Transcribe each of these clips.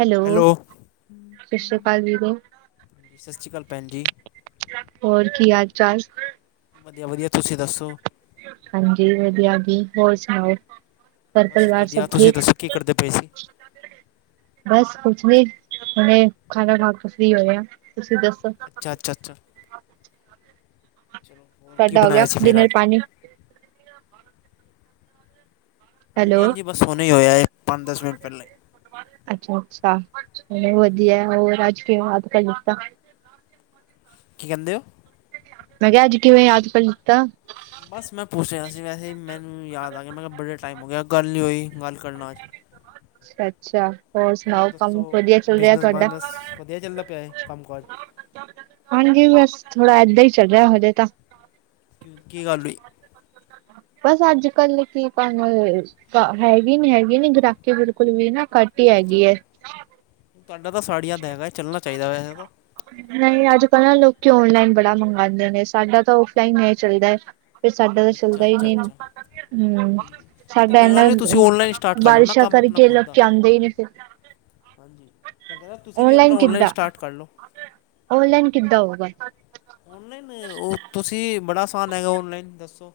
Hello, ਸਸ ਰੀ ਕਾਲ ਵੀਰੇ। ਹਾਂਜੀ ਸਤਿ ਸ਼੍ਰੀ ਅਕਾਲ ਭੈਣ ਜੀ ਹੋਰ ਕੀ ਹਾਲ -ਚਾਲ? ਵਧੀਆ ਵਧੀਆ। ਤੁਸੀਂ ਦੱਸੋ। ਹਾਂਜੀ ਵਧੀਆ ਜੀ, ਹੋਰ ਸੁਣਾਓ। ਘਰ ਬਸ ਪਰਿਵਾਰ ਸਭ ਵਧੀਆ, ਤੁਸੀਂ ਠੀਕ? ਦੱਸੋ। ਕੀ ਕਰਦੇ ਪਏ ਸੀ? ਬਸ ਕੁਛ ਨੀਂ, ਹੁਣੇ ਖਾਣਾ ਖਾ ਕੇ ਫ੍ਰੀ ਹੋਏ ਆਂ, ਤੁਸੀਂ ਦੱਸੋ? ਅੱਚਾ ਅੱਚਾ। ਚਲੋ। ਹੋਰ ਕੀ ਸਾਡਾ ਹੋ ਗਿਆ, ਬਣਾਇਆ ਸੀ ਫਿਰ ਅੱਜ ਡਿਨਰ-ਪਾਣੀ। ਹਾਂਜੀ ਹੈਲੋ, ਹਾਂਜੀ। ਬਸ ਹੁਣੇ ਈ ਹੋਇਆ ਏ, ਪੰਜ-ਦਸ ਮਿੰਟ ਪੈਲਾਂ ਈ। ਅੱਛਾ ਅੱਛਾ, ਚਲੋ ਹਾਂਜੀ ਵਧੀਆ। ਹੋਰ ਅੱਜ ਕਿਵੇਂ ਯਾਦ ਕਰ ਲਿਤਾ। ਕੀ ਕੈਂਦੇ ਓ? ਮੈਂ ਕਿਆ ਅੱਜ ਕਿਵੇਂ ਯਾਦ ਕਰ ਲਿਤਾ। ਬਸ ਮੈਂ ਪੁੱਛ ਰਿਆ ਸੀ ਵੈਸੇ ਈ ਮੈਨੂੰ ਯਾਦ ਆ ਗਿਆ। ਮੈਂ ਕਿਆ ਬੜੇ ਟਾਈਮ ਹੋ ਗਿਆ ਗੱਲ ਨੀਂ ਹੋਈ। ਗੱਲ ਕਰਨਾ ਅੱਜ। ਅੱਛਾ ਅੱਛਾ। ਹੋਰ ਸੁਣਾਓ ਕੰਮ ਦੱਸੋ। ਵਧੀਆ ਚੱਲ ਰਿਹਾ ਤੁਹਾਡਾ? ਬਿਜ਼ਨਸ-ਬਾਜ਼ਨਸ ਵਧੀਆ ਚੱਲਦਾ ਪਿਆ ਏ, ਕੰਮ-ਕਾਜ। ਹਾਂਜੀ ਬਸ, ਥੋੜਾ ਏਦਾਂ ਈ ਚੱਲ ਰਿਆ ਹਜੇ ਤਾਂ। ਕਿਉਂ ਕੀ ਗੱਲ ਹੋਈ? ਬਸ ਅੱਜ-ਕਲ ਕੀ ਕੰਮ [unintelligible] ਹੈਗੀ ਨੀ ਹੈਗੀ ਨੀ ਗਰਾਕੀ ਬਿਲਕੁਲ ਵੀ ਨਾ, ਕੱਟ ਈ ਹੈਗੀ ਏ। ਤੋਹਾਡਾ ਤਾਂ ਸਾੜੀਆਂ ਦਾ ਹੈਗਾ ਚੱਲਣਾ ਚਾਈਦਾ ਵੇਸੇ ਤੋ ਨਈ ਅੱਜ ਕੱਲ ਨਾ ਲੋਕੀ ਔਨਲਾਈਨ ਬੜਾ ਮੰਗਾਂਦੇ ਨੇ। ਸਾਡਾ ਤਾਂ ਔਫਲਾਈਨ ਨਈ ਚੱਲਦਾ ਐ ਫੇਰ ਸਾਡਾ ਤਾਂ ਅੱਛਾ ਚੱਲਦਾ ਈ ਅੱਛਾ ਨੀ ਅੱਛਾ ਹੂੰ ਹਾਂਜੀ ਤੇ ਸਾਡਾ ਕੋਈ ਗੱਲ ਏਨਾ ਨਹੀਂ ਤੁਸੀਂ ਔਨਲਾਈਨ ਸਟਾਰਟ ਕਰ ਲਓ ਨਾ ਬਾਰਿਸ਼ਾਂ ਕੰਮ ਆਪਣਾ ਕਰਕੇ ਖੁਦ ਦਾ ਲੋਕੀ ਆਂਦੇ ਈ ਨੇ ਫੇਰ ਹਾਂਜੀ- ਮੈਂ ਕੈ ਰਿਆ ਤੁਸੀਂ ਵੀ ਅਪਨਾ ਔਨਲਾਈਨ ਕਿੱਦਾਂ ਸਟਾਰਟ ਕਰ ਲੋ ਔਨਲਾਈਨ ਕਿੱਦਾਂ ਹੋਊਗਾ ਔਨਲਾਈਨ ਓ ਤੁਸੀਂ ਬੜਾ ਆਸਾਨ ਹੈਗਾ ਔਨਲਾਈਨ ਦੱਸੋ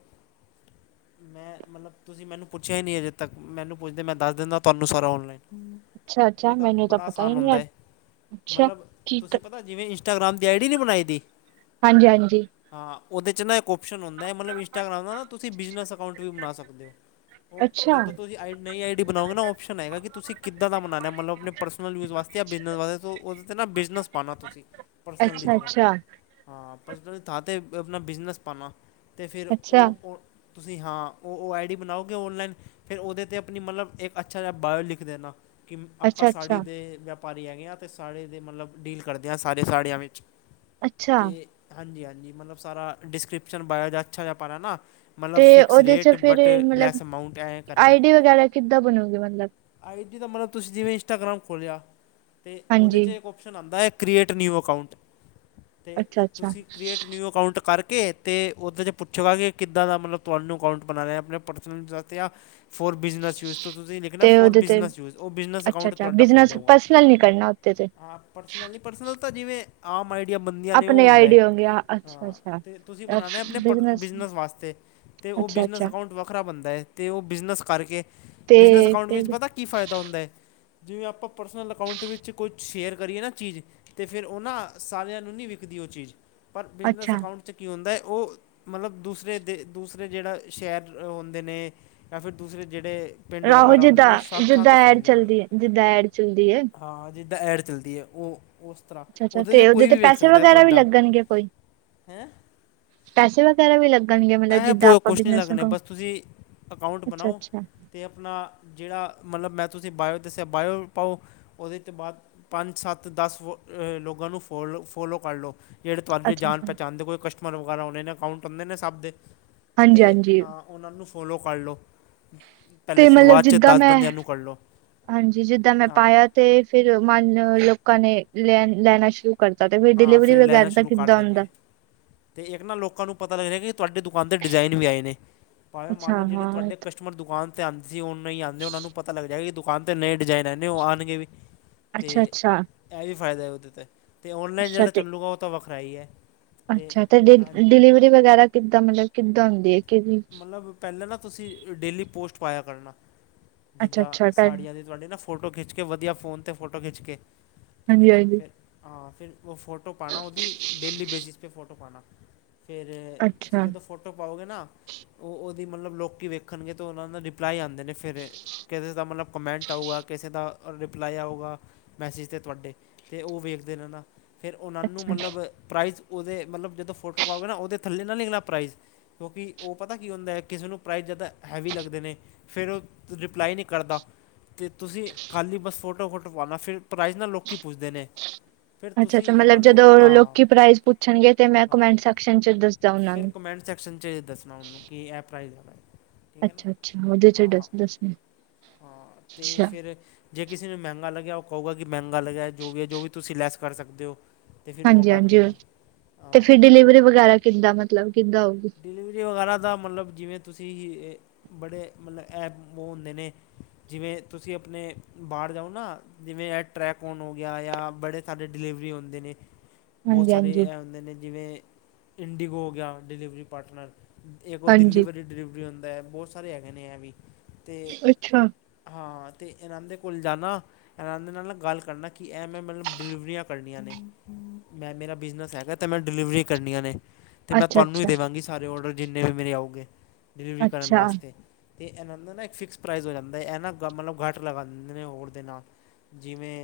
ਮੈਂ ਮਤਲਬ ਤੁਸੀਂ ਮੈਨੂੰ ਪੁੱਛਿਆ ਈ ਨੀ ਅਜੇ ਤੱਕ, ਮੈਨੂੰ ਪੁੱਛਦੇ ਮੈਂ ਦੱਸ ਦਿੰਦਾ ਤੁਆਨੂੰ ਸਾਰਾ ਔਨਲਾਈਨ ਅੱਛਾ ਅੱਛਾ ਓਦਾ ਮੈਨੂੰ ਤਾਂ ਬੜਾ ਪਤਾ ਹੀ ਅਸਾਨ ਨਹੀਂ ਹੁੰਦਾ ਏ ਅੱਛਾ ਮਤਲਬ ਕੀ ਤੁਸੀਂ ਪਤਾ ਪਤਾ, ਜਿਵੇਂ ਇੰਸਟਗ੍ਰਾਮ ਦੀ ਆਈ ਡੀ ਨੀ ਬਣਾਈ ਦੀ ਹਾਂਜੀ-ਹਾਂਜੀ ਹਾਂ ਓਦੇ 'ਚ ਨਾ ਇੱਕ ਓਪਸ਼ਨ ਹੁੰਦਾ ਐ, ਮਤਲਬ ਇੰਸਟਾਗ੍ਰਾਮ ਦਾ ਨਾ ਤੁਸੀਂ ਬਿਜਨਸ ਅਕਾਊਂਟ ਵੀ ਬਨਾ ਸਕਦੇ ਓ ਓ ਅੱਛਾ ਜਦੋਂ ਤੁਸੀਂ ਆਈ ਨਈ ਆਈਡੀ ਬਣਾਓਗੇ ਨਾ ਓਪਸ਼ਨ ਆਏਗਾ ਕਿ ਤੁਸੀਂ ਕਿੱਦਾਂ ਦਾ ਬਨਾਨਾ ਮਤਲਬ ਆਪਣੇ ਪਰਸਨਲ ਯੂਜ ਵਾਸਤੇ ਜਾਂ ਬਿਜ਼ਨਸ ਵਾਸਤੇ, ਓਦੇ 'ਤੇ ਨਾ ਬਿਜ਼ਨਸ ਪਾਨਾ ਤੁਸੀਂ ਪਰਸਨਲ ਦੀ ਅੱਛਾ ਜਗ੍ਹਾ ਅੱਛਾ ਹਾਂ ਪਰਸਨਲ ਦੀ ਥਾਂ ਤੇ ਅਪਨਾ ਬਿਜਨਸ ਪਾਨਾ ਤੇ ਫਿਰ ਓ ਅੱਛਾ ਓ ਤੁਸੀਂ ਹਾਂ ਓ ਓ ਆਈ ਡੀ ਬਣਾਓਗੇ ਔਨਲਾਈਨ ਫਿਰ ਓਦੇ 'ਤੇ ਅਪਨੀ ਮਤਲਬ ਇੱਕ ਅੱਛਾ ਜਿਆ ਬਾਇਓ ਲਿਖ ਦੇਨਾ ਕੀ ਅੱਛਾ ਆਪਾਂ ਸਾੜੀ ਅੱਛਾ ਦੇ ਵਪਾਰੀ ਹੈਗੇ ਆਂ, ਤੇ ਸਾੜੀ ਦੇ ਮਤਲਬ ਡੀਲ ਕਰਦੇ ਆਂ ਸਾਰੇ ਸਾੜੀਆਂ ਵਿੱਚ ਅੱਛਾ ਤੇ ਹਾਂਜੀ-ਹਾਂਜੀ ਮਤਲਬ ਸਾਰਾ ਡਿਸਕ੍ਰਿਪਸ਼ਨ ਬਾਇਆ ਦਾ ਅੱਛਾ ਜਿਆ ਪਾਨਾ ਨਾ ਮਤਲਬ ਤੇ ਫਿਕਸ ਉਹਦੇ ਚ ਰੇਟ ਫਿਰ ਬਟ ਮਤਲਬ ਲੈਸ ਅਮਾਊਂਟ ਐ ਕਰਕੇ ਆਈਡੀ ਵਗੈਰਾ ਕਿੱਦਾਂ ਬਣੂਗੀ ਮਤਲਬ ਆਈਡੀ ਦਾ ਮਤਲਬ ਤੁਸੀਂ ਜਿਵੇਂ ਇੰਸਟਾਗਰਾਮ ਖੋਲਿਆ ਤੇ ਉਹਦੇ ਹਾਂਜੀ ਚ ਔਪਸ਼ਨ ਆੰਦਾ ਐ ਕ੍ਰੀਏਟ ਨਿਊ ਅਕਾਊਂਟ ਤੇ ਅੱਛਾ ਅੱਛਾ ਤੁਸੀਂ ਕ੍ਰੀਏਟ ਨਿਊ ਅਕਾਊਂਟ ਕਰਕੇ ਅਤੇ ਉਹਦੇ 'ਚ ਪੁੱਛੇਗਾ ਕਿ ਕਿੱਦਾਂ ਦਾ ਮਤਲਬ ਤੁਹਾਨੂੰ ਅਕਾਊਂਟ ਬਨਾਨਾ ਆਪਣੇ ਪਰਸਨਲ ਜਾਂ ਤੇ ਆ ਫੋੌਰ ਬਿਜ਼ਨਸ ਯੂਜ ਤੋਂ ਤੁਸੀਂ ਲਿਖਣਾ ਤੇ ਫੋੌਰ ਉਹਦੇ ਤੇ ਬਿਜ਼ਨਸ ਯੂਜ਼ ਉਹ ਬਿਜਨਸ ਅਕਾਊਂਟ ਤੁਹਾਡ ਖੁੱਲ੍ਹ ਜਾਊਗਾ ਤੇ ਤੇ ਹਾਂ ਪਰਸਨਲ ਨੀ ਪਰਸਨਲ ਤਾਂ ਜਿਵੇਂ ਆਮ ਆਈਡੀਆ ਬੰਨਦੀਆਂ ਨੇ ਉਹ ਆਪਣੇ ਹੁੰਦਾ ਏ ਆਈਡੀ ਹੋਗੇ ਅੱਛਾ ਹਾਂ ਅੱਛਾ ਤੇ ਤੁਸੀਂ ਬਨਾਨਾ ਆਪਣੇ ਬਿਜਨਸ ਵਾਸਤੇ ਤੇ ਉਹ ਅੱਛਾ ਬਿਜਨਸ ਅੱਛਾ ਅਕਾਊਂਟ ਵੱਖਰਾ ਬਨਦਾ ਏ ਤੇ ਉਹ ਬਿਜਨਸ ਕਰਕੇ ਤੇ ਬਿਜਨਸ ਅਕਾਊਂਟ ਵਿੱਚ ਫਿਰ ਪਤਾ ਕੀ ਫਾਇਦਾ ਹੁੰਦਾ ਐ ਜਿਵੇਂ ਆਪਾਂ ਪਰਸਨਲ ਅਕਾਊਂਟ ਵਿੱਚ ਕੋਈ ਸ਼ੇਅਰ ਕਰੀਏ ਨਾ ਚੀਜ਼ ਅਤੇ ਫਿਰ ਉਹ ਨਾਂ ਸਾਰਿਆਂ ਨਹੀਂ ਵਿਕਦੀ ਉਹ ਚੀਜ਼, ਪਰ ਬਿਜਨਸ ਅੱਛਾ ਅਕਾਊਂਟ ਚ' ਕੀ ਹੁੰਦਾ ਏ ਉਹ ਮਤਲਬ ਦੂਸਰੇ ਦੇ ਦੂਸਰੇ ਜਿਹੜਾ ਸ਼ਹਿਰ ਹੁੰਦੇ ਨੇ ਯਾ ਫਿਰ ਦੂਸਰੇ ਜਿਹੜੇ ਪਿੰਡ ਰਾਹੋ ਵਗੈਰਾ ਹੁੰਦੇ ਨੇ ਜਿੱਦਾਂ ਉਹ ਸਭ ਥਾਂ ਜਿੱਦਾਂ ਤਾਂ ਐਡ ਫੈਲ ਜਾਊਗੀ ਚੱਲਦੀ ਏ ਜਿੱਦਾਂ ਐਡ ਚੱਲਦੀ ਏ ਹਾਂ ਜਿੱਦਾਂ ਐਡ ਚੱਲਦੀ ਏ ਉਹ ਉਸ ਤਰ੍ਹਾਂ ਅੱਛਾ ਅੱਛਾ ਉਹਦੇ ਤੇ ਚ ਕੋਈ ਤੇ ਵੀ ਪੈਸੇ ਸਕਦਾ ਵਗੈਰਾ ਵੀ ਤੁਹਾਡਾ, ਲੱਗਣਗੇ ਕੋਈ ਹੈਂ ਪੈਸੇ ਵਗੈਰਾ ਵੀ ਲੱਗਣਗੇ ਮਤਲਬ ਪੈਹੇ ਜਿੱਦਾਂ ਪੁਹੇ ਆਪਾਂ ਕੁਛ ਨੀ ਬਿਜਨਸ ਲਗਣੇ ਅੱਛਾ ਬਸ ਤੁਸੀਂ ਅਕਾਊਂਟ ਅੱਛਾ ਬਣਾਓ ਅੱਛਾ ਤੇ ਅਪਨਾ ਜਿਹੜਾ ਮਤਲਬ ਮੈਂ ਤੁਸੀਂ ਬਾਇਓ ਦੱਸਿਆ ਬਾਇਓ ਪਾਓ ਉਹਦੇ ਤੋਂ ਬਾਅਦ ਪੰਜ ਸੱਤ ਦਸ ਲੋਕਾਂ ਨੂੰ ਫੋਲੋ ਫੋਲੋ ਕਰਲੋ ਜਿਹੜੇ ਤੁਹਾਡੀ ਅੱਛਾ ਜਾਨ ਪਹਿਚਾਨ ਦੇ ਕੋਈ ਕਸਟਮਰ ਵਗੈਰਾ ਉਹ ਨੇ ਅਕਾਊਂਟ ਹੁੰਦੇ ਨੇ ਸਬ ਦੇ ਹਾਂਜੀ ਤੇ ਹਾਂਜੀ ਹਾੰ ਉਹਨਾਂ ਨੂੰ ਫੋਲੋ ਕਰ ਲਉ ਤੇ ਮਤਲਬ ਜਿੱਦਾਂ ਮੈਂ ਕਰ ਲਓ ਹਾੰਜੀ ਜਿੱਦਾਂ ਮੈਂ ਹਾਂ ਪਾਇਆ ਤੇ ਫਿਰ ਮਨ ਲੋਕਾਂ ਨੇ ਲੈਨ ਲੈਨਾ ਸ਼ੁਰੂ ਕਰਤਾ ਤੇ ਹਾਂ ਡਿਲੀਵਰੀ ਫਿਰ ਲੈਨਾ ਵਗੈਰਾ ਦਾ ਸ਼ੁਰੂ ਕਰ ਕਿੱਦਾਂ ਦੇਨਗੇ ਹੁੰਦਾ? ਤੇ ਇੱਕ ਨਾ ਲੋਕਾਂ ਨੂੰ ਪਤਾ ਲੱਗ ਜੇਗਾ ਕਿ ਤੁਹਾਡੀ ਦੁਕਾਨ 'ਤੇ ਡਿਜ਼ਾਇਨ ਵੀ ਆਏ ਨੇ ਭਾਵੇਂ ਮੰਨ ਲਓ ਅੱਛਾ ਜਿਹੜੇ ਹਾਂ ਤੁਹਾਡੇ ਕਸ ਕਸਟਮਰ ਦੁਕਾਨ ਤੇ ਆਂਦੇ ਸੀ ਉ ਨਈ ਆਂਦੇ ਉਨਾ ਨੂੰ ਪਤਾ ਲੱਗਦਾ ਏ ਕਿ ਦੁਕਾਨ ਤੇ ਨਏ ਡਿਜ਼ਾਇਨ ਆਏ ਨੇ ਉ ਆਨਗੇ ਵੀ ਅੱਛਾ ਤੇ ਅੱਛਾ ਐ ਵੀ ਫਾਇਦਾ ਏ ਉਦੇ ਤੇ, ਤੇ ਔਨਲਾਈਨ ਅੱਛਾ ਜੇੜਾ ਤੇ ਚੱਲੂਗਾ ਉ ਤਾਂ ਵੱਖਰਾ ਈ ਏ। ਅੱਛਾ ਤੇ ਡਿਲ ਡਿਲੀਵਰੀ ਵਗੈਰਾ ਕਿੱਦਾਂ ਮਲਬ ਕਿੱਦਾਂ ਹੁੰਦੀ ਏ ਕਿਦੀ ਪੈਲਾਂ ਨਾ ਤੁਸੀਂ ਡੇਲੀ ਪੋਸਟ ਪਾਇਆ ਕਰਨਾ, ਅੱਛਾ ਜਿੱਦਾਂ ਅੱਛਾ ਕਰ ਸਾੜੀਆਂ ਦੇ ਤੁਹਾਡੀ ਨਾ ਫੋਟੋ ਖਿੱਚ ਕੇ ਵਧੀਆ ਫੋਨ 'ਤੇ ਫੋਟੋ ਖਿੱਚ ਕੇ, ਠੀਕ ਏ ਹਾਂਜੀ ਨਾ ਹਾਂਜੀ ਫੇਰ ਹਾਂ ਫੇਰ ਉ ਫੋਟੋ ਪਾਨਾ ਉਦੀ ਡੇਲੀ ਬੇਸਿਸ ਪੇ ਫੋਟੋ ਪਾਨਾ। ਫੇਰ ਤੁਸੀਂ ਅੱਛਾ ਜਦੋਂ ਫੋਟੋ ਪਾਓਗੇ ਨਾ ਉ ਉਦੀ ਮਲਬ ਲੋਕੀ ਵੇਖਨਗੇ ਤਾਂ ਉਨਾਂ ਦਾ ਰਿਪਲਾਈ ਆਂਦੇ ਨੇ ਫੇਰ ਕਿਸੇ ਦਾ ਮਤਲਬ ਕਮੈਂਟ ਆਊਗਾ, ਕਿਸੇ ਦਾ ਰਿਪਲਾਈ ਆਊਗਾ ਮੈਸੇਜ ਤੇ ਤੁਹਾਡੇ ਤੇ ਉ ਵੇਖਦੇ ਰੈਨਾ। ਫੇਰ ਉਨਾਂ ਨੂੰ ਅੱਛਾ ਮਲਬ ਪ੍ਰਾਈਜ਼ ਉਦੇ ਮਲਬ ਜਦੋਂ ਫੋਟੋ ਪਾੳਗੇ ਨਾ ਉਦੇ ਥੱਲੇ ਨਾ ਲਿਖਨਾ ਪ੍ਰਾਈਜ਼ ਕਿਉਂਕਿ ਉ ਪਤੈ ਕੀ ਹੁੰਦਾ ਐ, ਕਿਸੇ ਨੂੰ ਪ੍ਰਾਈਜ਼ ਜਾਦਾ ਹੈਵੀ ਲੱਗਦੇ ਨੇ ਫੇਰ ਉ ਰਿਪਲਾਈ ਨੀ ਕਰਦਾ। ਤੇ ਤੁਸੀਂ ਖਾਲੀ ਬਸ ਫੋਟੋ-ਫੋਟੋ ਪਾਨਾ ਫੇਰ ਨਾ ਪ੍ਰਾਈਜ਼ ਨਾ ਲੋਕੀ ਪੁੱਛਦੇ ਨੇ। ਫਿਰ ਅੱਛਾ-ਅੱਛਾ ਤੁਸੀਂ ਉਹਨਾਂ ਮਲਬ ਨੂੰ ਜਦੋਂ ਹਾਂ ਲੋਕੀ ਪ੍ਰਾਈਜ਼ ਪੁੱਛਨਗੇ ਤੇ ਮੈਂ ਕਮੈਂਟ ਸੈਕਸ਼ਨ ਚ ਦੱਸਦਾ ਉਨਾ ਨੂੰ। ਚਸ਼ਨ ਚੇ ਦੱਸਨਾ ਉਨੂੰ ਕਿ ਐ ਪ੍ਰਾਈਜ਼ ਹੈਗਾ ਏ। ਅੱਛਾ-ਅੱਛਾ ਉਦੇ ਚੋ ਈ ਦੱਸ ਦੱਸਨੈ। ਹਾਂ ਤੇ ਫੇਰ ਜੇ ਕਿਸੇ ਨੂੰ ਮੈਂਗਾ ਲੱਗਿਆ ਉ ਕੳਗਾ ਕਿ ਮੈਂਗਾ ਲੱਗਿਆ ਜੋ ਵੀ ਹੈ ਜੋ ਵੀ ਤੁਸੀਂ ਲੈਸ ਕਰ ਸਕਦੇ ੳ। ਹਾਂਜੀ-ਹਾਂਜੀ ਤੇ ਫੇਰ ਡਿਲੀਵਰੀ ਵਗੈਰਾ ਕਿੱਦਾ ਮਤਲਬ ਕਿੱਦਾਂ ਹੋਊਗੀ। ਡਿਲੀਵਰੀ ਵਗੈਰਾ ਦਾ ਮਲਬ ਜਿਵੇਂ ਤੁਸੀਂ ਬੜੇ ਮਤਲਬ ਐ ਉ ਹੁੰਦੇ ਨੇ, ਜਿਵੇਂ ਤੁਸੀਂ ਅਪਨੇ ਬਾਰ ਜਾਓ ਨਾ ਜਿਵੇਂ ਟ੍ਰੈਕੋਨ ਹੋ ਗਿਆ ਯਾਂ ਬੜੇ ਸਾਰੇ ਡਿਲੀਵਰੀ ਹੁੰਦੇ ਨੇ ਬੋਤ ਹਾਂਜੀ ਸਾਰੇ ਹਾਂਜੀ ਐ ਹੁੰਦੇ ਨੇ ਜਿਵੇਂ ਇੰਡੀਗੋ ਹੋ ਗਿਆ ਡਿਲੀਵਰੀ ਪਾਰਟਨਰ। ਏਕ ਉ ਦਿੱਲੀ ਹਾਂਜੀ ਵਾਰੀ ਡਿਲੀਵਰੀ ਹੁੰਦੈ, ਬੋਤ ਸਾਰੇ ਹੈਗੇ ਨੇ ਐ ਵੀ। ਤੇ ਅੱਛਾ ਹਾਂ ਤੇ ਇਨਾਂਨ ਦੇ ਕੋਲ ਜਾਨਾ ਇਨਾਨ ਦੇ ਨਾਲ ਗੱਲ ਕਰਨਾ ਕਿ ਐ ਮੈਂ ਮਲਬ ਡਿਲੀਵਰੀਆਂ ਕਰਨੀਆਂ ਨੇ। ਮੈਂ ਮੇਰਾ ਬਿਜਨਸ ਹੈਗਾ ਤੇ ਮੈਂ ਡਿਲੀਵਰੀ ਕਰਨੀਆਂ ਨੇ। ਤੁਆਨੂੰ ਹੀ ਅੱਛਾ-ਅੱਛਾ, ਅੱਛਾ ਦੇਵਾਂਗੀ ਸਾਰੇ ਔਡਰ ਜਿੰਨੇ ਵੀ ਮੇਰੇ ਆਉਗੇ, ਡਿਲੀਵਰੀ ਕਰਨ ਅੱਛਾ ਵਾਸਤੇ। ਤੇ ਇਨਾਂ ਦਾ ਨਾ ਇੱਕ ਫਿਕਸ ਪ੍ਰਾਈਜ਼ ਹੋ ਜਾਂਦੈ ਐ ਨਾ ਮਲਬ ਘੱਟ ਲਗਾ ਦੇਂਦੇ ਨੇ ਹੋਰਾ ਦੇ ਨਾਲ। ਜਿਵੇਂ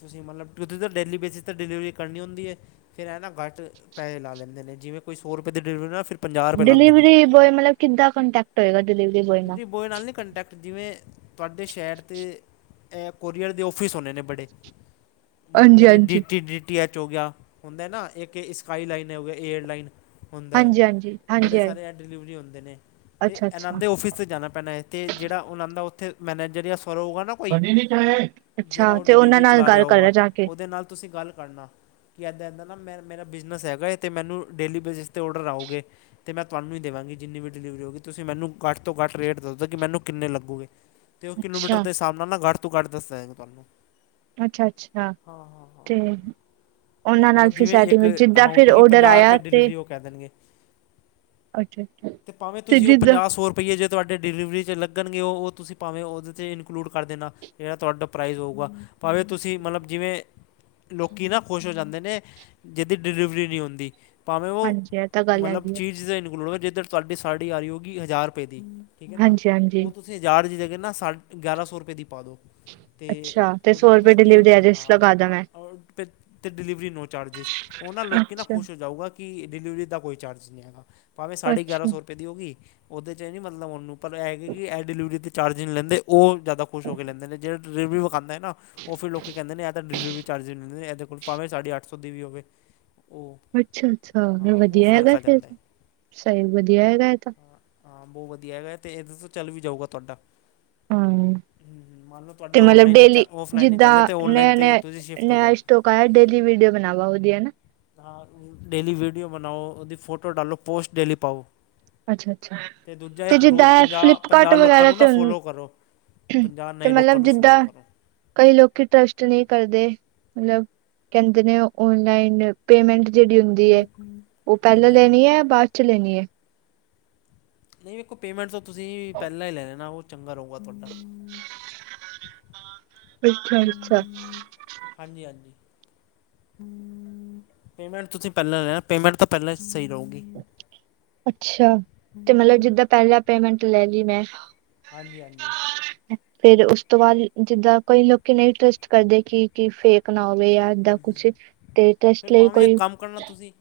ਤੁਸੀਂ ਮਲਬ ਕਿਂ ਤਾਂ ਡੇਲੀ ਬੇਸਿਸ ਤੇ ਡਿਲੀਵਰੀ ਕਰਨੀ ਹੁੰਦੀ ਏ। ਫੇਰ ਐ ਨਾ ਘੱਟ ਪੈਹੇ ਲਾ ਲੈਂਦੇ ਨੇ ਜਿਵੇਂ ਕੋਈ ਸੋ ਰੁਪਏ ਦੀ ਡਿਲੀਵਰੀ ਨਾ ਫਿਰ ਪੰਜਾਹ ਰੁਪਏ ਲਾਉਂਦੇ ਨੇ ਡਿਲੀਵਰੀ ਬੋਏ ਮਲਬ ਕਿੱਦਾਂ ਕੰਟੈਕਟ ਹੋਏਗਾ ਡਿਲੀਵਰੀ ਬੋਏ ਨਾਲ? ਔਏ ਨਾਲ ਨੀ ਕੰਟੈਕਟ, ਜਿਵੇਂ ਤੁਹਾਡੇ ਸ਼ੈਰ 'ਤੇ ਐ ਕੋਰੀਅਰ ਦੇ ਆਫਿਸ ਹੋਨੇ ਨੇ ਬੜੇ ਮਲਬ ਜਿਵੇਂ ਡੀ ਹਾਂਜੀ-ਹਾਂਜੀ। ਟੀ ਡੀ ਟੀ ਐੱਚ ਹੋ ਗਿਆ ਹੁੰਦਾ ਨਾ ਏਕ ਸਕਾਈ ਲਾਈਨ ਏ ਹੋ ਗਿਆ ਏਅਰਲਾਈਨ। ਹੁੰਦਾ ਏ, ਹਾਂਜੀ-ਹਾਂਜੀ, ਹਾਂਜੀ ਬੜੇ ਸਾਰੇ ਐ ਡਿਲੀਵਰੀ ਹੁੰਦੇ ਨੇ ਤੇ ਅੱਛਾ-ਅੱਛਾ। ਐਨਾਂਦੇ ਔਫਿਸ ਤੇ ਜਾਨਾ ਪ ਨਾ ਏ ਤੇ ਜੇੜਾ ਉਨਾਂ ਦਾ ਉੱਥੇ ਮੈਨੇਜਰ ਯਾਂ ਸਵਰ ਹੋਗਾ ਨਾ ਕੋਈ ਅੱਛਾ ਅੱਛਾ ਜੇੜਾ ਅੱਛਾ ਉ ਤੇ ਉਹਨਾਂ ਡਿਲੀਵਰੀ ਨਾਲ ਚਲਾ ਰਿਆ ਗੱਲ ਹੋਊਗਾ ਕਰਨਾ ਜਾ ਕੇ ਉਦੇ ਨਾਲ ਤੁਸੀਂ ਗੱਲ ਕਰਨਾ। ਕੀ ਐਦਾ-ਐਦਾ ਨਾ ਮੈ ਮੇਰਾ ਬਿਜਨਸ ਹੈਗਾ ਏ ਤੇ ਮੈਨੂੰ ਡੇਲੀ ਬੇਸਿਸ ਤੇ ਔਡਰ ਆਉਗੇ। ਤੇ ਮੈਂ ਤੁਆਨੂੰ ਦੇਵਾਂਗੀ ਜਿੰਨੀ ਵੀ ਡਿਲੀਵਰੀ ਹੋਗੀ, ਤੁਸੀਂ ਮੈਨੂੰ ਘੱਟ ਤੋਂ ਘੱਟ ਰੇਟ ਦੱਸ ਦੋ ਕਿ ਮੈਨੂੰ ਕੀਨੇ ਲੱਗੁਗੇ। ਤੇ ਉ ਕਿਲੋਮੀਟਰ ਅੱਛਾ, ਦੇ ਸਾਬ ਨਾਲ ਨਾ ਘੱਟ ਤੋਂ ਘੱਟ ਦੱਸ ਦੇਗਾ ਤੁਆਨੂੰ। ਅੱਛਾ-ਅੱਛਾ ਤੇ ਉਹਨਾਂ ਨਾਲ ਮਲਬ ਫਿਰ ਜਿਵੇਂ ਏਕ ਸੈਟਿੰਗ ਜਿੱਦਾਂ ਅਮਾਊਂਟ ਫਿਰ ਹੋ ਗਈ ਔਡਰ ਪੰਜਾਹ ਰੁਪੇ ਆਇਆ ਤੇ ਡਿਲੀਵਰੀ ਉ ਕੈ ਦੇਨਗੇ। ਅੱਛਾ-ਅੱਛਾ ਤੇ ਭਾਵੇਂ ਤੁਸੀਂ ਉ ਪੰਜਾ ਸੌ ਰਪਈਏ ਜੇ ਤੁਆਡੇ ਡਿਲੀਵਰੀ 'ਚ ਲੱਗਣਗੇ ਉਹ ਤੁਸੀਂ ਭਾਵੇਂ ਉਹਦੇ 'ਚ ਇਨਕਲੂਡ ਕਰ ਦੇਣਾ। ਜੇੜਾ ਤੁਆਡਾ ਪ੍ਰਾਈਜ਼ ਹੋਊਗਾ ਭਾਵੇਂ ਤੁਸੀਂ ਮਤਲਬ ਜਿਵੇਂ ਲੋਕੀ ਨਾ ਖੁਸ਼ ਹੋ ਜਾਂਦੇ ਨੇ ਜਿਦੀ ਡਿਲੀਵਰੀ ਨਈ ਹੁੰਦੀ, ਭਾਵੇਂ ਓ ਹਾਂਜੀ ਇਹ ਤਾਂ ਗੱਲ ਮਤਲਬ ਹੈਗੀ ਏ। ਚੀਜ ਦੇ ਇਨਕਲੂਡ ਹੋਣ ਜਿਧਰ ਤੁਹਾਡੀ ਸਾੜੀ ਆਈ ਹੋਓਗੀ ਹਜ਼ਾਰ ਰੁਪਏ ਦੀ ਠੀਕ ਹੈ ਨਾ ਹਾਂਜੀ-ਹਾਂਜੀ ਉਹ ਤੁਸੀਂ ਹਜ਼ਾਰ ਦੀ ਜਗਾ ਨਾ ਸਾ ਗਿਆਰਾਂ ਸੌ ਰੁਪਏ ਦੀ ਪਾਦੋ। ਤੇ ਅੱਛਾ ਤੇ ਓਦੇ ਸੌ ਚ ਪਤਾ ਰੁਪਏ ਕੀ ਡਿਲੀਵਰੀ ਹੁੰਦਾ ਹੈ ਐਜਸ ਲਗਾ ਦਾ ਹਾਂ ਮੈਂ ਤੇ ਡਿਲੀਵਰੀ ਨੋ ਚਾਰਜਿਸ ਓ ਨਾਂ ਲੋਕੀ ਨਾ ਅੱਛਾ। ਖੁਸ਼ ਹੋ ਜਾਊਗਾ ਕਿ ਡਿਲੀਵਰੀ ਦਾ ਕੋਈ ਚਾਰਜ ਨਈ ਹੈਗਾ। ਭਾਵੇਂ ਸਾਢੇ ਗਿਆਰਾਂ ਅੱਛਾ, ਸੋ ਰੁਪਏ ਦੀ ਹੋ ਗਈ ਉਹਦੇ 'ਚ ਏ ਨਈ ਮਤਲਬ ਓ ਨੂੰ ਪਰ ਐ ਹੈਗੇ ਕਿ ਐ ਡਿਲੀਵਰੀ ਤੇ ਚਾਰਜ ਨਈ ਲੈਂਦੇ ਉਹ ਜ਼ਿਆਦਾ ਖੁਸ਼ ਹੋ ਕੇ ਲੈਂਦੇ ਨੇ ਜੇੜੇ ਡਲੀਵਰੀ ਵਿਖਾਦੇ ਹੈ ਨਾ ਓ ਫਿਰ ਲੋਕੀ ਕੇਂਦੇ ਨੇ ਏ ਤਾਂ ਡਿਲੀਵਰੀ ਚਾਰਜ ਵੀ ਨਈ ਲੈਂਦੇ ਇਹਦੇ ਕੋਲ ਭਾਵੇਂ ਸਾਡੀ ਅੱਠ ਸੌ ਦੀ ਵੀ ਹੋਵੇ। ਉਹ ਅੱਛਾ- ਅੱਛਾ ਮਤਲਬ ਹਾਂ ਉਹ ਵੱਧੀਆ ਫਰਕ ਹੈਗਾ ਆ ਫਿਰ, ਜਾਂਦਾ ਹੈ ਸਈ ਵੱਧੀਆ ਹੈਗਾ ਏ ਤਾਂ। ਹਾਂ, ਹਾਂ ਬੋਤ ਵਧੀਆ ਹੈਗਾ ਤੇ ਇਹਦੇ ਤੋਂ ਚੱਲ ਵੀ ਜਾਊਗਾ ਤੁਆਡਾ। ਹਾਂ। ਮੰਨ ਲਓ ਤੇ ਤੁਆਡਾ ਮਤਲਬ ਔਨਲਾਈਨ ਨਈ ਚੱਲ ਡੇਲੀ ਔਫਲਾਈਨ ਨਈ ਚੱਲ ਰੇਆ ਤੇ ਔਨਲਾਈਨ ਤੇ ਤੁਸੀਂ ਸ਼ਿਫਟ ਹੋ ਜਾਓਗੇ। ਤੋ ਕਾ ਆ ਡੇਲੀ ਵੀਡੀਓ ਬਣਾਵਾ ਓਦੀਆ ਨਾ? ਹਾਂ ਡੇਲੀ ਵੀਡੀਓ ਬਣਾਓ, ਉਹਦੀ ਫੋਟੋ ਡਾਲੋ ਪੋਸਟ ਡੇਲੀ ਪਾਓ। ਅੱਛਾ ਅੱਛਾ। ਤੇ ਦੂਜਾ ਇੱਕ ਜਿੱਦਾਂ ਰੋਜ਼ ਪੰਜਾਹ- ਫਲਿੱਪਕਾਰਟ ਪੰਜਾਹ ਲੋਕਾਂ ਵਗੈਰਾ ਨੂੰ ਨਾ ਤੇ ਫੋਲੋ ਕਰੋ। ਪੰਜਾਹ ਤੇ ਨਏ ਲੋਕਾਂ ਮਤਲਬ ਨੂੰ ਜਿੱਦਾਂ ਫੋਲੋ ਕਰੋ। ਕਈ ਲੋਕੀ ਟਰਸਟ ਨਈ ਕਰਦੇ, ਮਤਲਬ ਕੇਂਦੇ ਨੇ ਓਨਲਾਈਨ ਪੇਮੈਂਟ ਜੇੜੀ ਹੁੰਦੀ ਏ, ਓ ਪੇਲਾਂ ਹਾਂਜੀ ਹਾਂਜੀ ਲੇਣੀ ਏ ਬਾਅਦ ਚ ਲੇਣੀ ਐ? ਨਈ ਵੇਖੋ ਪੇਮੈਂਟ ਤਾਂ ਤੁਸੀਂ ਪੇਲਾਂ ਈ ਲੈ ਲੇਨਾ ਓ ਚੰਗਾ ਰਏਗਾ ਤੁਆਡਾ। ਅੱਛਾ- ਅੱਛਾ। ਹਾਂਜੀ- ਹਾਂਜੀ। ਪੇਮੈਂਟ ਤੁਸੀਂ ਪੇਲਾਂ ਲੈਣਾ, ਪੇਮੈਂਟ ਤਾਂ ਪੇਲਾਂ ਈ ਸਈ ਰਓਗੀ। ਅੱਛਾ, ਤੇ ਮਤਲਬ ਜਿੱਦਾਂ ਪੇਲਾਂ ਪੇਮੈਂਟ ਲੈ ਲਈ ਮੈਂ? ਹਾਂਜੀ -ਹਾਂਜੀ। [unintelligible] ਫੇਰ ਉਸ ਤੋਂ ਬਾਅਦ ਜਿੱਦਾਂ ਕਈ ਲੋਕੀ ਨਈ ਟਰਸਟ ਕਰਦੇ ਕਿ- ਕੀ ਫੇਕ ਨਾ ਹੋਵੇ ਯਾਰ ਦਾ ਕੁਛ ਤੇ ਫਿਰ ਟੈਸਟ ਲਏ ਭਾਵੇਂ ਇੱਕ ਕੋਈ ਕੰਮ ਕਰਨਾ ਤੁਸੀਂ?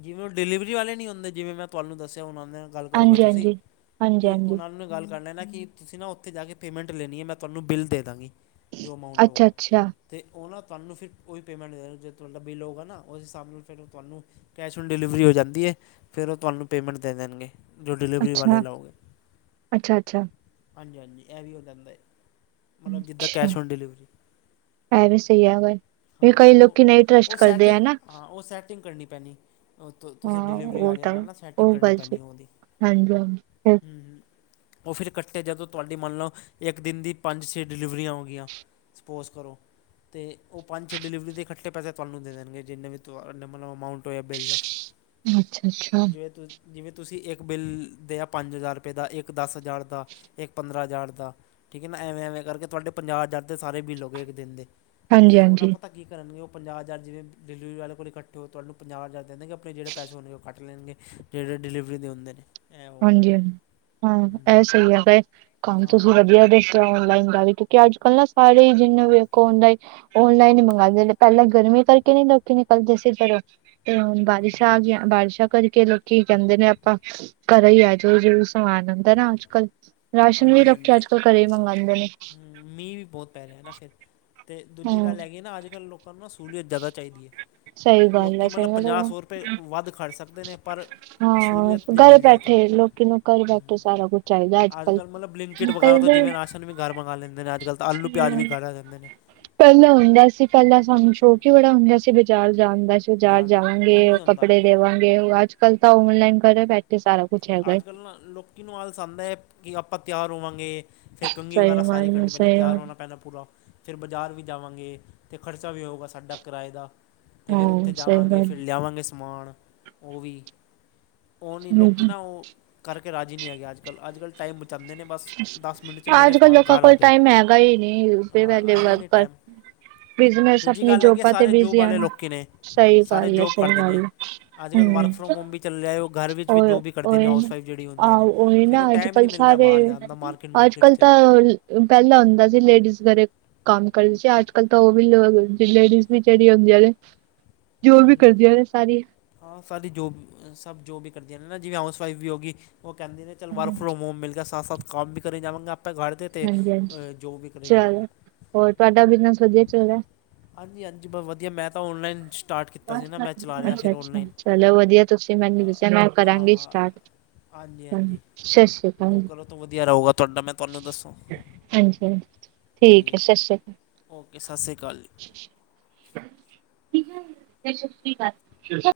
ਜਿਵੇਂ ਓ ਡਿਲੀਵਰੀ ਵਾਲੇ ਨਈ ਹੁੰਦੇ ਜਿਵੇਂ ਮੈਂ ਤੁਆਨੂੰ ਦੱਸੇਆ ਹਣ ਆਂਦੇ ਆ ਗੱਲ ਕਰੋਗੇ ਤੁਸੀਂ, ਹਾਂਜੀ-ਹਾਂਜੀ, ਤੇ ਹਾਂਜੀ-ਹਾਂਜੀ, ਓਨਾਂ ਨੂੰ ਗੱਲ ਕਰ ਲੈਂ ਨਾ ਕਿ ਤੁਸੀਂ ਨਾ ਓੱਥੇ ਜਾ ਕੇ ਪੇਮੈਂਟ ਲੇਣੀ ਏ ਮੈ ਤੁਆੰਨੂ ਬਿੱਲ ਦੇ ਦਾਂਗੀ ਜੋ ਅਮਾਊਂਟ ਹੋਊਗਾ। ਅੱਛਾ-ਅੱਛਾ, ਤੇ ਓ ਨਾ ਤੁਆਨੂੰ ਫਿਰ ਓਹੀ ਪੇਮੈਂਟ ਦੇਗਾ ਜੋ ਤੁਆਡਾ ਬਿੱਲ ਹੋਊਗਾ ਨਾ, ਉਸ ਹਿਸਾਬ ਨਾਲ ਫਿਰ ਓ ਤੁਆੰਨੂ ਤੁਆੰਨੂ ਕੈਸ਼ ਔਨ ਡਿਲੀਵਰੀ ਹੋ ਜਾਂਦੀ ਏ, ਫੇਰ ਓ ਤੁਆੰਨੂੰ ਪੇਮੈਂਟ ਦੇ ਦੇਣਗੇ। ਜੋ ਡਿਲੀਵਰੀ ਵਾਲੇ ਅੱਛਾ, ਲਓਗੇ। ਅੱਛਾ-ਅੱਛਾ। ਹਾਂਜੀ ਹਾਂਜੀ ਏ ਵੀ ਹੋ ਜਾਂਦਾ ਏ, ਮਤਲਬ ਜਿੱਦਾਂ ਕੈਸ਼ ਔਨ ਡਿਲੀਵਰੀ। ਏ ਵੀ ਸਈ ਹੈਗਾ ਵੀ ਹਾਂ ਕਈ ਉਹ ਲੋਕੀ ਨਈ ਟਰਸਟ ਉਹ ਕਰਦੇ ਸੈਟਿੰਗ ਹਨਾ? ਹਾਂ ਓ ਸੈਟਿੰਗ ਕਰਨੀ ਪੈਣੀ। ਤੁਸੀਂ ਹਾਂ ਡਿਲੀਵਰੀ ਉਹ ਵਾਲੇਆਂ ਤਾਂ ਨਾਲ ਨਾ ਸੈਟਿੰਗ ਉਹ ਕਰਨੀ ਗੱਲ ਪੈਣੀ ਓਦੀ ਹਾਂਜੀ-ਹਾਂਜੀ, ਹੂੰ, ਹੂੰ ਓ ਫਿਰ ਕੱਠੇ ਜਦੋਂ ਤੁਹਾਡੀ ਮੰਨ ਲਓ ਇੱਕ ਦਿਨ ਦੀ ਪੰਜ ਛੇ ਡਿਲੀਵਰੀਆਂ ਹੋਗੀਆਂ ਸਪੋਸ ਕਰੋ ਤੇ ਓ ਪੰਜ ਛੇ ਡਿਲੀਵਰੀ ਦੇ ਇਕੱਠੇ ਪੈਸੇ ਤੁਆਨੂੰ ਦੇ ਦੇਣਗੇ ਜਿੰਨੇ ਵੀ ਤੁਹਾਡ ਮਤਲਬ ਅਮਾਊਟ ਹੋਇਆ ਬਿੱਲ ਦਾ ਅੱਛਾ-ਅੱਛਾ, ਜੇ ਤੂੰ ਜਿਵੇਂ ਤੁਸੀਂ ਇੱਕ ਬਿੱਲ ਦੇ ਆ ਪੰਜ ਹਜ਼ਾਰ ਰੁਪਏ ਦਾ ਇੱਕ ਦਸ ਹਜ਼ਾਰ ਦਾ ਇੱਕ ਪੰਦਰਾਂ ਹਜ਼ਾਰ ਦਾ ਠੀਕ ਹੈ ਨਾ ਐਵੇਂ, ਐਵੇਂ ਕਰਕੇ ਤੁਹਾਡੇ ਪੰਜਾਹ ਹਜ਼ਾਰ ਦੇ ਸਾਰੇ ਬਿੱਲ ਹੋ ਗੇ ਇੱਕ ਦਿਨ ਦੇ। ਤੇ ਉਹਨਾਂ ਹਾਂਜੀ-ਹਾਂਜੀ। ਪਤੈ ਕੀ ਕਰਨਗੇ ਉਹ ਪੰਜਾਹ ਹਜ਼ਾਰ ਜਿਵੇਂ ਡਿਵਰੀ ਵਾਲੇ ਕੋਲ ਇਕੱਠੇ ਹੋ ਤੁਹਾਨੂੰ ਪੰਜਾਹ ਹਜ਼ਾਰ ਦੇਣਗੇ ਆਪਣੇ ਜਿਹੜੇ ਪੈਸੇ ਹੋਣਗੇ ਉਹ ਕੱਟ ਲੈਣਗੇ। ਜਿਹੜੇ ਡਿਲੀਵਰੀ ਦੇ ਹੁੰਦੇ ਨੇ। ਐ ਹੋਊਗਾ ਹਾਂਜੀ ਹਾਂਜੀ ਹਾਂ ਹਮ, ਇਹ ਸਹੀ ਹੈਗੇ ਕੰਮ ਤੁਸੀਂ ਹਾਂ ਵਧੀਆ ਦੱਸਿਆ ਔਨਲਾਈਨ ਦਾ ਵੀ ਕਿਉਂਕਿ ਅੱਜ ਕੱਲ ਨਾ ਸਾਰੇ ਈ ਜਿੰਨੇ ਵੇਖੋ ਉੰਨਦਾ ਈ ਔਨਲਾਈਨ ਹੀ ਮੰਗਾਂਦੇ ਨੇ ਪੈਲਾਂ ਗਰਮੀ ਕਰਕੇ ਨੀ ਲੋਕੀ ਨਿਕਲਦੇ ਸੀ ਘਰੋਂ ਤੇ ਹੁਣ ਬਾਰਿਸ਼ਾਂ ਆਗੀਆਂ ਬਾਰਿਸ਼ਾਂ ਕਰਕੇ ਲੋਕੀ ਕਹਿੰਦੇ ਨੇ ਆਪਾਂ ਘਰੇ ਹੀ ਆਜੇ ਜੋ ਵੀ ਸਮਾਨ ਆਂਦਾ ਨਾ ਅੱਜ ਕੱਲ ਰਾਸ਼ਨ ਵੀ ਹਾਂਜੀ ਲੋਕੀ ਹਾਂਜੀ ਅੱਜ ਕੱਲ ਘਰੇ ਹੀ ਮੰਗਾਂਦੇ ਨੇ ਮੀਂਹ ਵੀ ਬੋਤ ਪੈ ਰਿਹੈ ਨਾ ਫੇਰ ਤੇ ਦੂਜੀ ਹਮ ਗੱਲ ਹੈਗੀ ਨਾ ਅੱਜ ਕੱਲ ਲੋਕ ਆਪਾਂ ਨੂੰ ਨਾ ਸਹੂਲੀਅਤ ਜਾਦਾ ਚਾਹੀਦੀ ਏ ਸਹੀ ਗੱਲ ਲੋਕੀ ਹੈ ਮਤਲਬ ਸਹੀ ਗੱਲ ਪੰਜਾਹ ਹੈ। ਸੌ ਰੁਪਏ ਵੱਧ ਖਾਚ ਸਕਦੇ ਨੇ ਪਰ ਹਾਂ ਸਹੂਲੀਅਤ ਜੇ ਘਰ ਮਿਲ ਜਾਏ ਤਾਂ ਬੈਠੇ ਲੋਕੀ ਨੂੰ ਘਰ ਬੈਠੇ ਸਾਰਾ ਕੁਛ ਚਾਹੀਦੈ ਅੱਜ ਕੱਲ ਕੱਲ੍ਹ ਮਤਲਬ ਬਲਿੰਕਿਟ ਵਗੈਰਾ ਤੋਂ ਨਿਕਲਦੇ ਜਿਵੇਂ ਰਾਸ਼ਨ ਵੀ ਘਰ ਮੰਗਾ ਲੈਂਦੇ ਨੇ ਅੱਜ ਕੱਲ ਤਾਂ ਆਲੂ ਪਿਆਜ਼ ਵੀ ਘਰ ਆ ਜਾਂਦੇ ਨੇ ਪੈਲਾਂ ਹੁੰਦਾ ਸੀ ਪੈਲਾਂ ਸਾਨੂੰ ਸ਼ੋਕ ਈ ਬੜਾ ਹੁੰਦਾ ਸੀ ਬਜ਼ਾਰ ਜਾਣ ਵਿੱਚ ਬਜ਼ਾਰ ਬਾਜ਼ਾਰ ਜਾਵਾਂਗੇ ਔਨ ਨਹੀਂ ਹੁੰਦਾ ਕੱਪੜੇ ਲੇਵਾਂਗੇ ਅੱਜ ਕੱਲ ਤਾਂ ਔਨਲਾਈਨ ਘਰੇ ਬੈਠੇ ਸਾਰਾ ਕੁਛ ਹੈਗਾ ਈ। ਅੱਜ ਕੱਲ ਨਾ ਲੋਕੀ ਨੂੰ ਆਲਸ ਆਂਦੈ ਏ ਕਿ ਆਪਾਂ ਤਿਆਰ ਹੋਵਾਂਗੇ ਫੇਰ ਕੰਘੀ ਸਹੀ ਵਗੈਰਾ ਸਾਰੀ ਮ ਕਰਨੀ ਪੈਣੀ ਸਹੀ ਤਿਆਰ ਗੱਲ, ਹੋਣਾ ਪੈਣੈ ਪੂਰਾ ਫਿਰ ਬਜ਼ਾਰ ਵੀ ਜਾਵਾਂਗੇ ਤੇ ਖਰਚਾ ਵੀ ਹੋਊਗਾ ਸਾਡਾ ਕਿਰਾਏ ਦਾ ਤੇ ਫੇਰ ਉੱਥੇ ਹਾਂ ਸਹੀ ਜਾਵਾਂਗੇ ਗੱਲ ਫੇਰ ਲਿਆਵਾਂਗੇ ਸਮਾਨ ਉਹ ਵੀ ਉਹ ਨੀ ਲੋ ਉਹ ਕਰਕੇ ਰਾਜ਼ੀ ਨੀ ਹੈਗੇ ਅੱਜ ਕੱਲ ਅੱਜ ਕੱਲ ਟਾਈਮ ਬਚਾਂਦੇ ਨੇ ਬਸ ਦਸ ਮਿੰਟ 'ਚ ਮੇਰੇ ਅੱਜ ਕੱਲ ਸਮਾਨ ਲੋਕਾਂ ਘਰ ਆ ਕੋਲ ਜੇ ਟਾਈਮ ਹੈਗਾ ਹੀ ਨਹੀਂ ਹਾਂ ਪਹਿਲੇ ਆਇਆ ਨੀ ਵਰਕਰ ਟੈਮ ਬਿਜਨਸ ਦੂਜੀ ਆਪਣੀ ਗੱਲ ਹੈਗੀ ਏ ਜੋਬਾਂ ਤੇ ਸਾਰੇ ਜੋਬ ਬਿਜ਼ੀ ਆਲੇ ਹਨ ਲੋਕੀ ਨੇ ਸਹੀ ਸਾਰੇ ਗੱਲ ਹੈ ਜੋਬ ਸਹੀ ਕਰਦੇ ਨੇ ਗੱਲ ਹੈ ਅੱਜ ਕੱਲ ਵਰਕ ਹਮ ਫਰੋਮ ਹੋਮ ਵੀ ਚੱਲਿਐ ਏ ਉਹ ਘਰ ਵਿੱਚ ਵੀ ਉਹ ਜੋਬ ਵੀ ਕਰਦੇ ਨੇ ਉਹੀ ਹਊਸ ਨਾ ਵਾਈਫ ਜਿਹੜੀ ਹੁੰਦੀਆਂ ਆਹ ਨੇ ਉਹੀ ਫੇਰ ਉਹ ਨਾ ਅੱਜ ਟੈਈਮ ਈ ਨੀ ਕੱਲ ਮਿਲਦਾ ਸਾਰੇ ਬਾਹਰ ਜਾਨ ਅੱਜ ਕਲ ਤਾਂ ਪੈਲਾਂ ਹੁੰਦਾ ਸੀ ਲੇਡੀਜ਼ ਘਰੇ ਕੰਮ ਕਰਦੇ ਸੀ ਅੱਜ ਕੱਲ ਤਾਂ ਉਹ ਵੀ ਲੇਡੀਜ਼ ਵੀ ਜਿਹੜੀ ਹੁੰਦੀਆਂ ਨੇ ਜੋਬ ਵੀ ਹਮ, ਕਰਦੀਆਂ ਨੇ ਸਾਰੀ ਹਾਂ ਸਾਰੀ ਜੋਬ ਸਭ ਜੋਬ ਵੀ ਕਰਦੀਆਂ ਨੇ ਨਾ ਜਿਵੇਂ ਹਾਊਸ ਵਾਈਫ ਵੀ ਹੋ ਗੀ ਉਹ ਕਹਿੰਦੇ ਨੇ ਚਲ ਵਰਕ ਹਾਂਜੀ ਫਰੋਮ ਹੋਮ ਮਿਲ ਗਿਆ ਸਾਥ- ਸਾਥ ਕੰਮ ਵੀ ਕਰੀ ਜਾਵਾਂਗੇ ਆਪੇ ਘਰ ਦੇ ਤੇ ਹਾਂਜੀ ਜੋਬ ਵੀ ਕਰੀ ਜਾਵਾਂਗੇ। ਚਲੋ ਹੋਰ ਤੁਹਾਡਾ ਬਿਜਨਸ ਵਧੀਆ ਚੱਲ ਰਿਹਾ। ਹਾਂਜੀ, ਹਾਂਜੀ ਬਵਧੀਆ ਮੈਂ ਤਾਂ ਔਨਲਾਈਨ ਸਟਾਰਟ ਕੀਤਾ ਸੀ ਨਾ ਅੱਛਾ, ਮੈਂ ਚਲਾ ਰਿਹਾ ਫਿਰ ਅੱਛਾ ਔਨਲਾਈਨ ਚਲੋ ਵਧੀਆ ਤੁਸੀਂ ਮੈਨੂੰ ਦੱਸਿਆ ਮੈਂ ਆ ਕਰਾਂਗੀ ਸਟਾਰਟ ਹਾਂਜੀ ਹਾਂਜੀ ਸਸ਼ ਸ੍ਰੀ ਉਹ ਕਾਲ, ਕਰੋ ਤਾਂ ਵਧੀਆ ਰਹੂਗਾ ਤੁਹਾਡਾ ਮੈਂ ਤੁਹਾਨੂੰ ਦੱਸਾਂ ਹਾਂਜੀ ਹਾਂ। ਠੀਕ ਏ, ਸ਼ਸ਼ੀ ਓਕੇ, ਸਸ ਸ੍ਰੀ ਕਾਲ ਜੀ। [unintelligible] ਸਸੀ ਕਾਲ।